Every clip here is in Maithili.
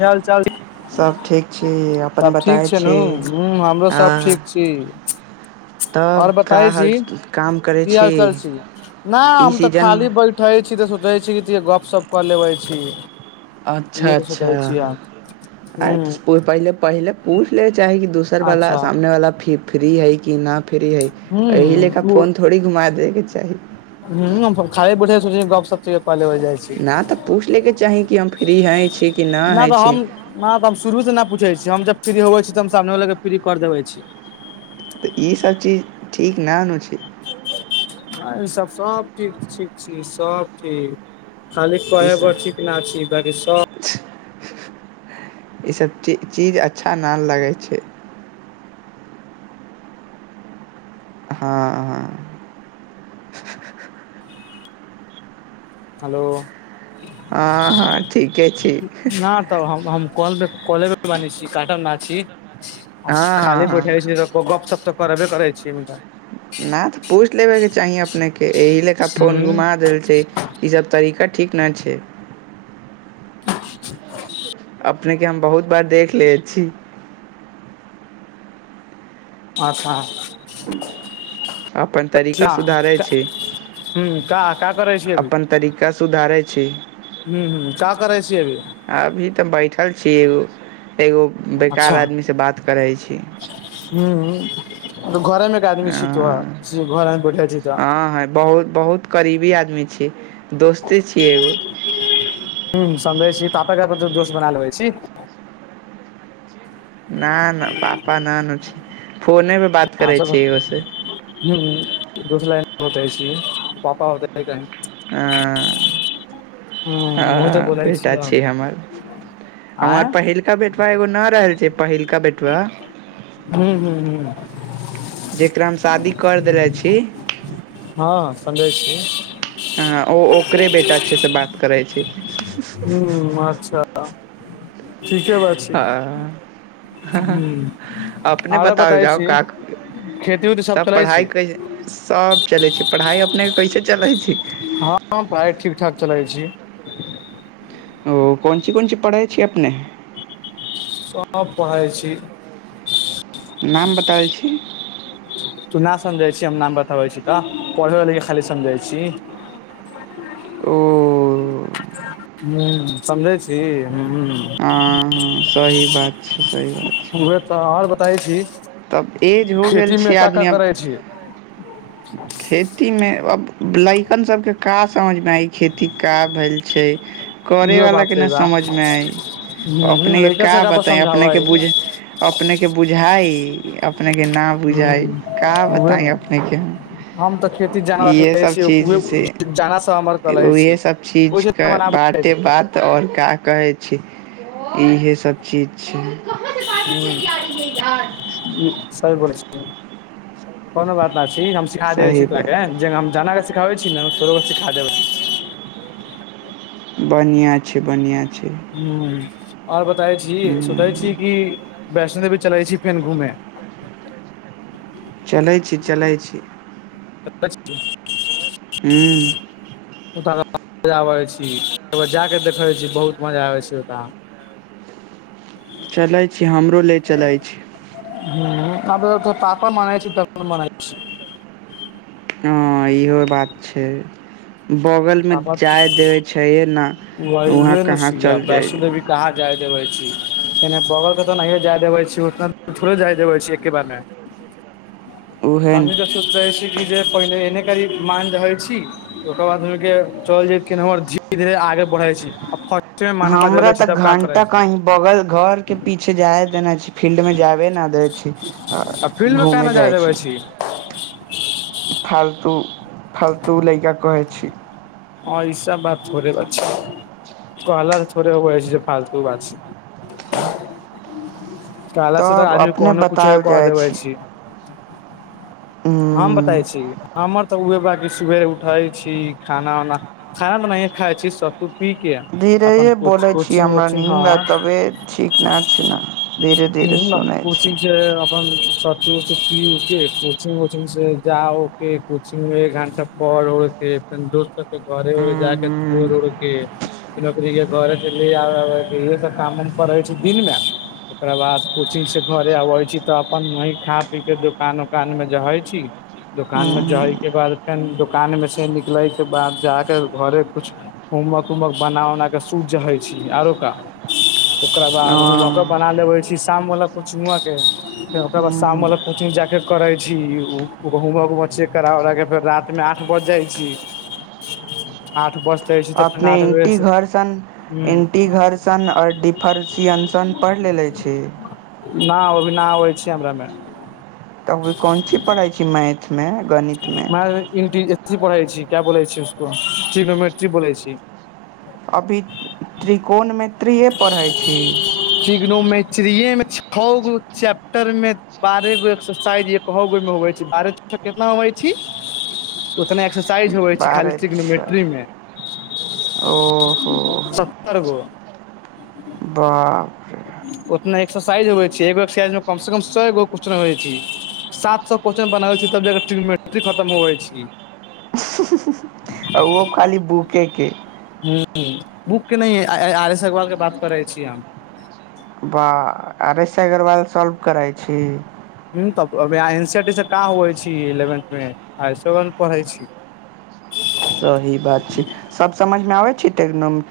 च हाल चाल सब ठीक छी त अपन ठीक बताय छै नु छी ह हमरो सभ ठीक हँ छी तब आओर का बताय हाल छी काम करै की हालचाल छी नहि ई हम तऽ सीजन खाली बैठ उठै छी तऽ सोचै छी कि त गपशप कऽ लेबै छी अच्छा इहे सोचै अच्छार छियै ह पहिले पहिले पूछि लेबे चाही कि दोसरवला अच्छा सामनेवला फ फ्री हय कि नहि फ्री हय ह एहि लऽ कऽ फोन थोड़ी घुमा दैके चाही ह खइ पठै सु गप सप पले होइ जाइ छै नहि तऽ पूछि लेके चाही कि हम फ्री हय छी कि नहि होय छी ह तऽ हम शुरू से नहि पूछै छीै हम जब फ्री होवै छी तऽ हम सामने ल क के फ्री कर देबै छी तऽ ईसभ चीज ठीक नानु छै सब सब ठीक ठीक छी सब ठीक खाली ई कह ब सब ठीक न बकि स ई सब च चीज अच्छा ना लगै छै हँ हँ हलो हँ हँ ठीके छी ना तऽ हम हम कौल कौल बे बानि छी काट ना छी आ हँ खाली हँ बैठय हँ छी त ओ गपशप तऽ करबे करै छियै मुद्दा नहि तऽ पूछि लेबेके चाही अपनेके एहि लेखा फोन घुमा देल छै ई सब तरीका ठीक ना छै [unintelligible] अपने के हम बहुत बार देख ले छी अच्छा अपन हूँ तरीका सुधारे छी का का करै अपन तरीका सुधारै छी हू हूं का करै छी अभी अभी तऽ बैठल छी एगो एगो बेकार आदमीसँ बात करै छी हऽ घरेमे के आदमी आ छी तोरा घरमे बैठल छी तऽ ह ह बहुत बहुत करीबी आदमी छियै दोस्ते छियै एगो ह समझै छी पापाके अपन दोस बना लेबै छी न न पापा ना नु छी फोन पे आंसर बोल [unintelligible] हूँ मुँह तऽ बोलै बेटा छी हम हमर हमर आँय पहिलका बेटा एगो न रहल छै पहिलका बेटवा हू ह ह जकरा हम शादी करि देले छी हँ समझैय छियै ह ओ ओकरे बेटा छै से बात करै छै हू अच्छा ठीके बात छै हाँ हूँ अपने आरो बताओल बताबै जाउ छी का करि खेती उती सब तब चलै पढ़ाइ छी कै सभ चलै छै पढ़ाइ अपनेके कैसे चलै छै हँ पढ़ाइ ठीक ठाक चलै छी ओ कोन ची कोन चीज पढ़ै छियै अपने सभ पढ़ै छी नाम बताबै छी तू न समझै छी हम नाम बताबै छी तऽ पढ़ै वे के खाली समझै छी ओ हूंम्म समझै छी हूंम्म हँ हँ सही बात छै सही बात छै उहे तऽ आर बताबै छी तब एज हो गेल खेतीमे का का करै छी खेतीमे आब लड़कन सभके का समझमेइ खेती क भेल छै इहो करैवलाके बात छै नहि बा समझमे आइ हूँ अपनेके लड़का का सबके आपस बताइ समझाबै अपनेके बुझ अपनेके बुझाइ अपनेके न बुझाइ का हूँ उहे बताइ नऽ अपनेके हम हम तऽ खेती जान रखले इहेसभ छी उहे चीजसँ जाना सँ हमर कले छी इहेसभ चीज ओहिसँ तऽ हमरा आबै जाइ बाते छी बात आओर का कहै छी इहे सब चीज छै हँ ई सहि बोले छीयै कोनो बात नहि छै। हम सिखा सही देबौ तोरा के। बात जे हम जानि कऽ सिखाबै छी ने, तोरो के सिखा देबौ। बढ़ियाँ छै बढ़ियाँ छै हूंम्म ओर बताबै छी सोचै छी कि वैष्णो देवी चलै छी फेर घूमे चलै छी चलै छी बै बछ [unintelligible] हूँ ओत ब आबै छी जाकऽ देखै छी बहुत मजा आबै छै ओतऽ चलैत छी हमरो ले चलैत छी हँ तऽ तऽपर मान छै तऽ मान। हँ इहो बात छै बगलमे पापड़ जाय देबै छैे ने वही वहाँ उहे ने कहाँ छियै चल जाइ वैष्णो देवी कहाँ जाय देबे छी क बगलके तऽ नहियो जाय देबे छी उतना दू थोड़े जाय देबे छी एके बारमे उहे हमनी ने तऽ सोच रहे छी कि जे पहिने एने करी मान रहै छी ओकर बाद के चल जा हमर धीरे धीरे आगे बढ़े छी फर्स्ट मे माना पा हमरा देले छी तऽ तब का करै घंटा छी कही बगल घर के पीछे जाय देना छै फील्ड मे जाबे न दे छै आ फील्ड मे काहे घूमय न जाय जाइ देबै छी फालतू फालतू लैका कहै छी हँ ई सब बात थोरे कहल हो जे फालतू ब छै कहला से तऽ तब आदमी अपने कोनो किछो बतायल कह जाइ देबै छी हम बताे हूँ छी हमर तऽ उह बा सुर उठै छी खाना उनाा खाना बनाइे खाइ छी सब तूपी के धीरेे अपन बोलै छी कोचिंग हमरा वोचिंग नीन्द आ हँ तबे ठीक ने छै ने धीरे धीरे ह सुनै कोचिंग छी छै अपन त तऽ फी ओके कोचिंग वचिंग से जा ओके कोचिंग एक घण्टा पर ओ फेर दोस्त सबके घरे उरे जाके छोड़ उड़ के फर के घर इह सब कामम पै छै दिनमे [unintelligible] ओकरा बाद कोचिंग सँ घरे अबै छी तऽ अपन वही खा पीके दोकान उोकानमे जै छी दोकान मे जहय के बाद फेर दोकान मे से निकलै के बाद जाक घरे कुछ होमवर्क उमवर्क बना उना के सुत जाहैछी आरो का ओकरा बाद होमवर्क के बना लेबे छी शाम वला कोचिंगवा के फेर ओक बाद शाम वालला कोचिंग जा के करै छी ‌औ होमवर्क उमऽ चेक करा उराकऽ फेर रातिमे आठ बजि जाइ छी ह आठ बजतै अपने इटी घर सन इंटी घर सन और डिफर सियनसन पढ़ि लेलेे छी नहि, एखन नहि आबै छै हमरा में। तभी कोन ची पढ़ाइ छी मैथ मे गणित हमरा आर इीन्टिरी पढ़ै छी क्या बोलै छी उसको ट्रीनोमेट्री बोलै छी अभी त्रिकोणमिति पढ़ैत छी। ट्रीगोनोमेटरीमे छगो चैप्टर मे बारह गो एक्सरसाइज होइ छै मतलब बारह वटा एक्सरसाइज एक्सरसाइज होवे छै खाली बारह ट्रीगनोमेट्री छः मे ओहो हो सत्तर गो बाह उतना एक्सरसाइज होे छै एगो एक्सरसाइज मे कम से कम सएगो कु छै सात सए क्वेश्चन बनाबै छै तब जा कऽ ट्रिगनोमेटरी क खतम होवे छै आ ओहो खाली बूकेके हँ, बुकक नहि, आर एस अग्रवालक बात करै छी हम। वाह, आर एस अग्रवाल सॉल्व करै छी। ह तबह एन सी आर टी से कहाँ होइ छै इलेवेन्थमे आ सेथ पढ़ै छी हँ, सही बात छै। सब समझ में आबै छै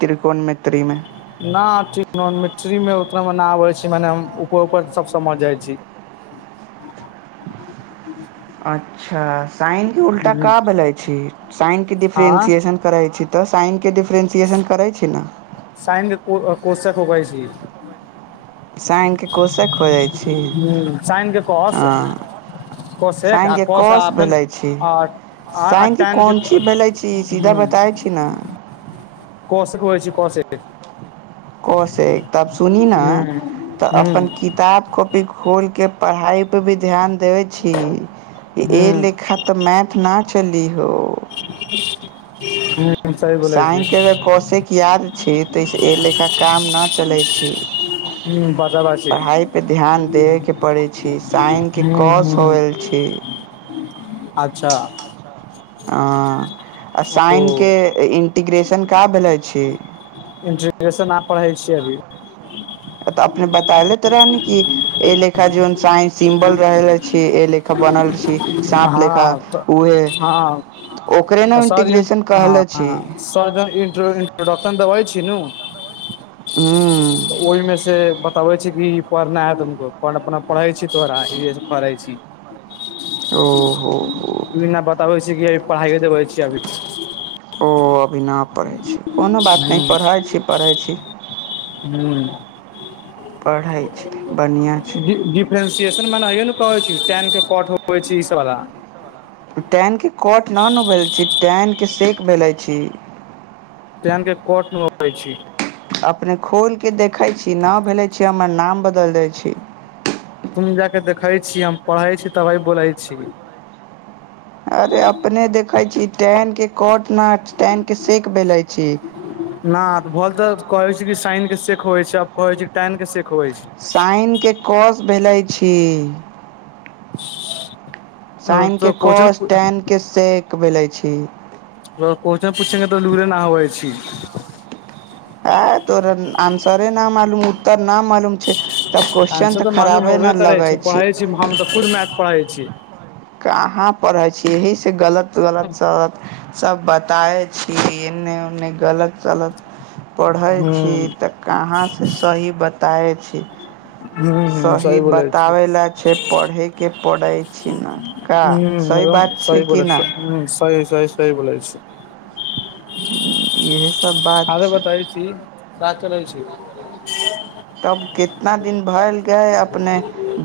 त्रिकोणमिति में। न नॉ ट्रीगोनोमेटरीमे उतना मे न आबै छै मने ऊपर ऊपर सब समझ जाइ छी [inaudible] अच्छा साइनके उल्टा क भेलै छै साइनके हँ डिफ्रेन्सिएशन करै छी तऽ साइनके डिफ्रेन्सिएशन करै छी ने साइन के कोर्शक होगा इसी साइन कऽ कोशक ख खोजइ छी साइन के कॉस हँ कोशेक साइन आ क कॉस कौस आ फेन भेलै छी आ आ साइन क टेन के कोन चीज बोलै छी सीधा बताै छी ने कस कहै छै कस क से त सुनी न हूं तऽ अपन किताब को खोलके पढ़ाइ पर भी ध्यान देबै छी एहि हूं लेखा तऽ मैथ ना चली हो हू साइनके अगर कौशयके याद छी तऽसँ एहि लेखा काम नहि चलै छी हूं पाछाभाछी पढ़ाई पे ध्यान देबे के पड़े छै साइन के हूं कस हो हूं छी अच्छा ह आ ओ साइनके इन्टीग्रेशन क भेलो छी इंट्रग्रेशन आब पढ़ै छियै अभी त अपने बताएले त रहनि कि ए लेखा जोन साइन सिम्बल रहल अछि ए लेख हँ तऽ ओ हँ ओकरे ने इंटीग्रेशन कहले छी स इन्ट्रोडक्शन देबै छी नू हू तऽ ओइमे से बताबै छै कि ई पढ़ना है तुमको अपन अपना पढ़ै छी तोरा इहे सब करै छी ओहो हो ना बताबै छी कि अभी पढ़ाइए देबै छियै अभी ओ अभी ना पढ़ै छी कोनो बात नइ पढ़ै छी पढ़ै छी हू पढ़इ छी बढ़िआँ छै डिफ्रेंसिएशन मनेय ने कहै छी टेनक के कट छै ई सबवला टेनके कट न नु भेलै छी टेनके सेेक भेलै छी टेन के कोट मे होै छी अपने खोलिक देखैत छी न भेलै छी हमर नाम बदलि दै छी तुम जाके देखै छी हम पढ़ै छी तबे बोलै छी अरे अपने देखै छी टेन के कट न टेन के सेक बेलै छी न भल तऽ कहै छै कि साइन के सेेक होे छै आब कहै छै टेन के सेेक होय छै साइनके कस भेलै छी साइन के तऽ कोचन कोस टेन के सेक भेलै छी एगो क्वेश्चन पुछे के तऽ लूरे न होवै छी ह तोरा आन्सरे न मालूम उत्तर न मालूम तब क्वसचन तऽ खराबे नहि लगै छै जी हम तऽ खुद मैथ पढ़ै छी कहाँ पढ़ै छियै यहीसँ गलत गलत सलत सभ बताए छी एन्ने ओने गलत सलत पढ़ै हूं छी तऽ कहाँसँ सही बताबै छी हूं हूं सही बोलै छी बताबै लए छै पढ़ैके पड़ै छी न का हूं हूं सही एकदम बात छै सही कि ना बोलइछिए ह सहि सहि सहि बोलै छियै इएहसब बात छै ती ता चलै छै तब केतना दिन भ‌एल गए अपने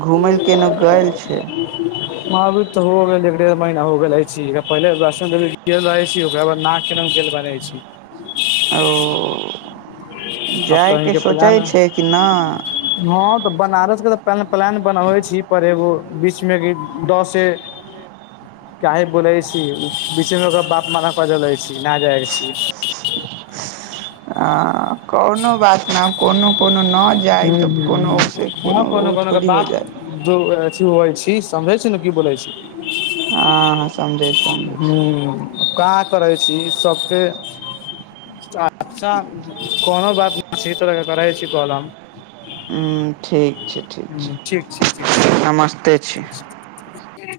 घूमय केेनहु गेल छै ह अब उ त हो गेल एक डेढ़ महीना हो गेल रहि छी पहिले वैष्ण देवी गेल रहे छी ओकरा बाद न के मे गेल रहै छी ओ आब जाएके सोचै छै कि ना हँं तऽ बनारस के तऽ प्लान बनबे छी पर एगो बीच मे क दसे [unintelligible] काह बोलै छी बीचे मे ओकरा बाप माना क लै छी नहि जाय छी आ कोनो बात न कोनो कोनो न जाइ हूं तऽ हूं कोनो से हूं आ कोनो ओ कोनो के थोड़ी हो बाप जाइ जो अथी होय छी समझै छी न की बोलै छी हां ह समझैछी समझैछी कहाँ करै छी सबके अच्छा कोनो बात अी तऽके करै छी कॉल हम हू ठीक छै ठीक हूँ छै नमस्ते छी ओ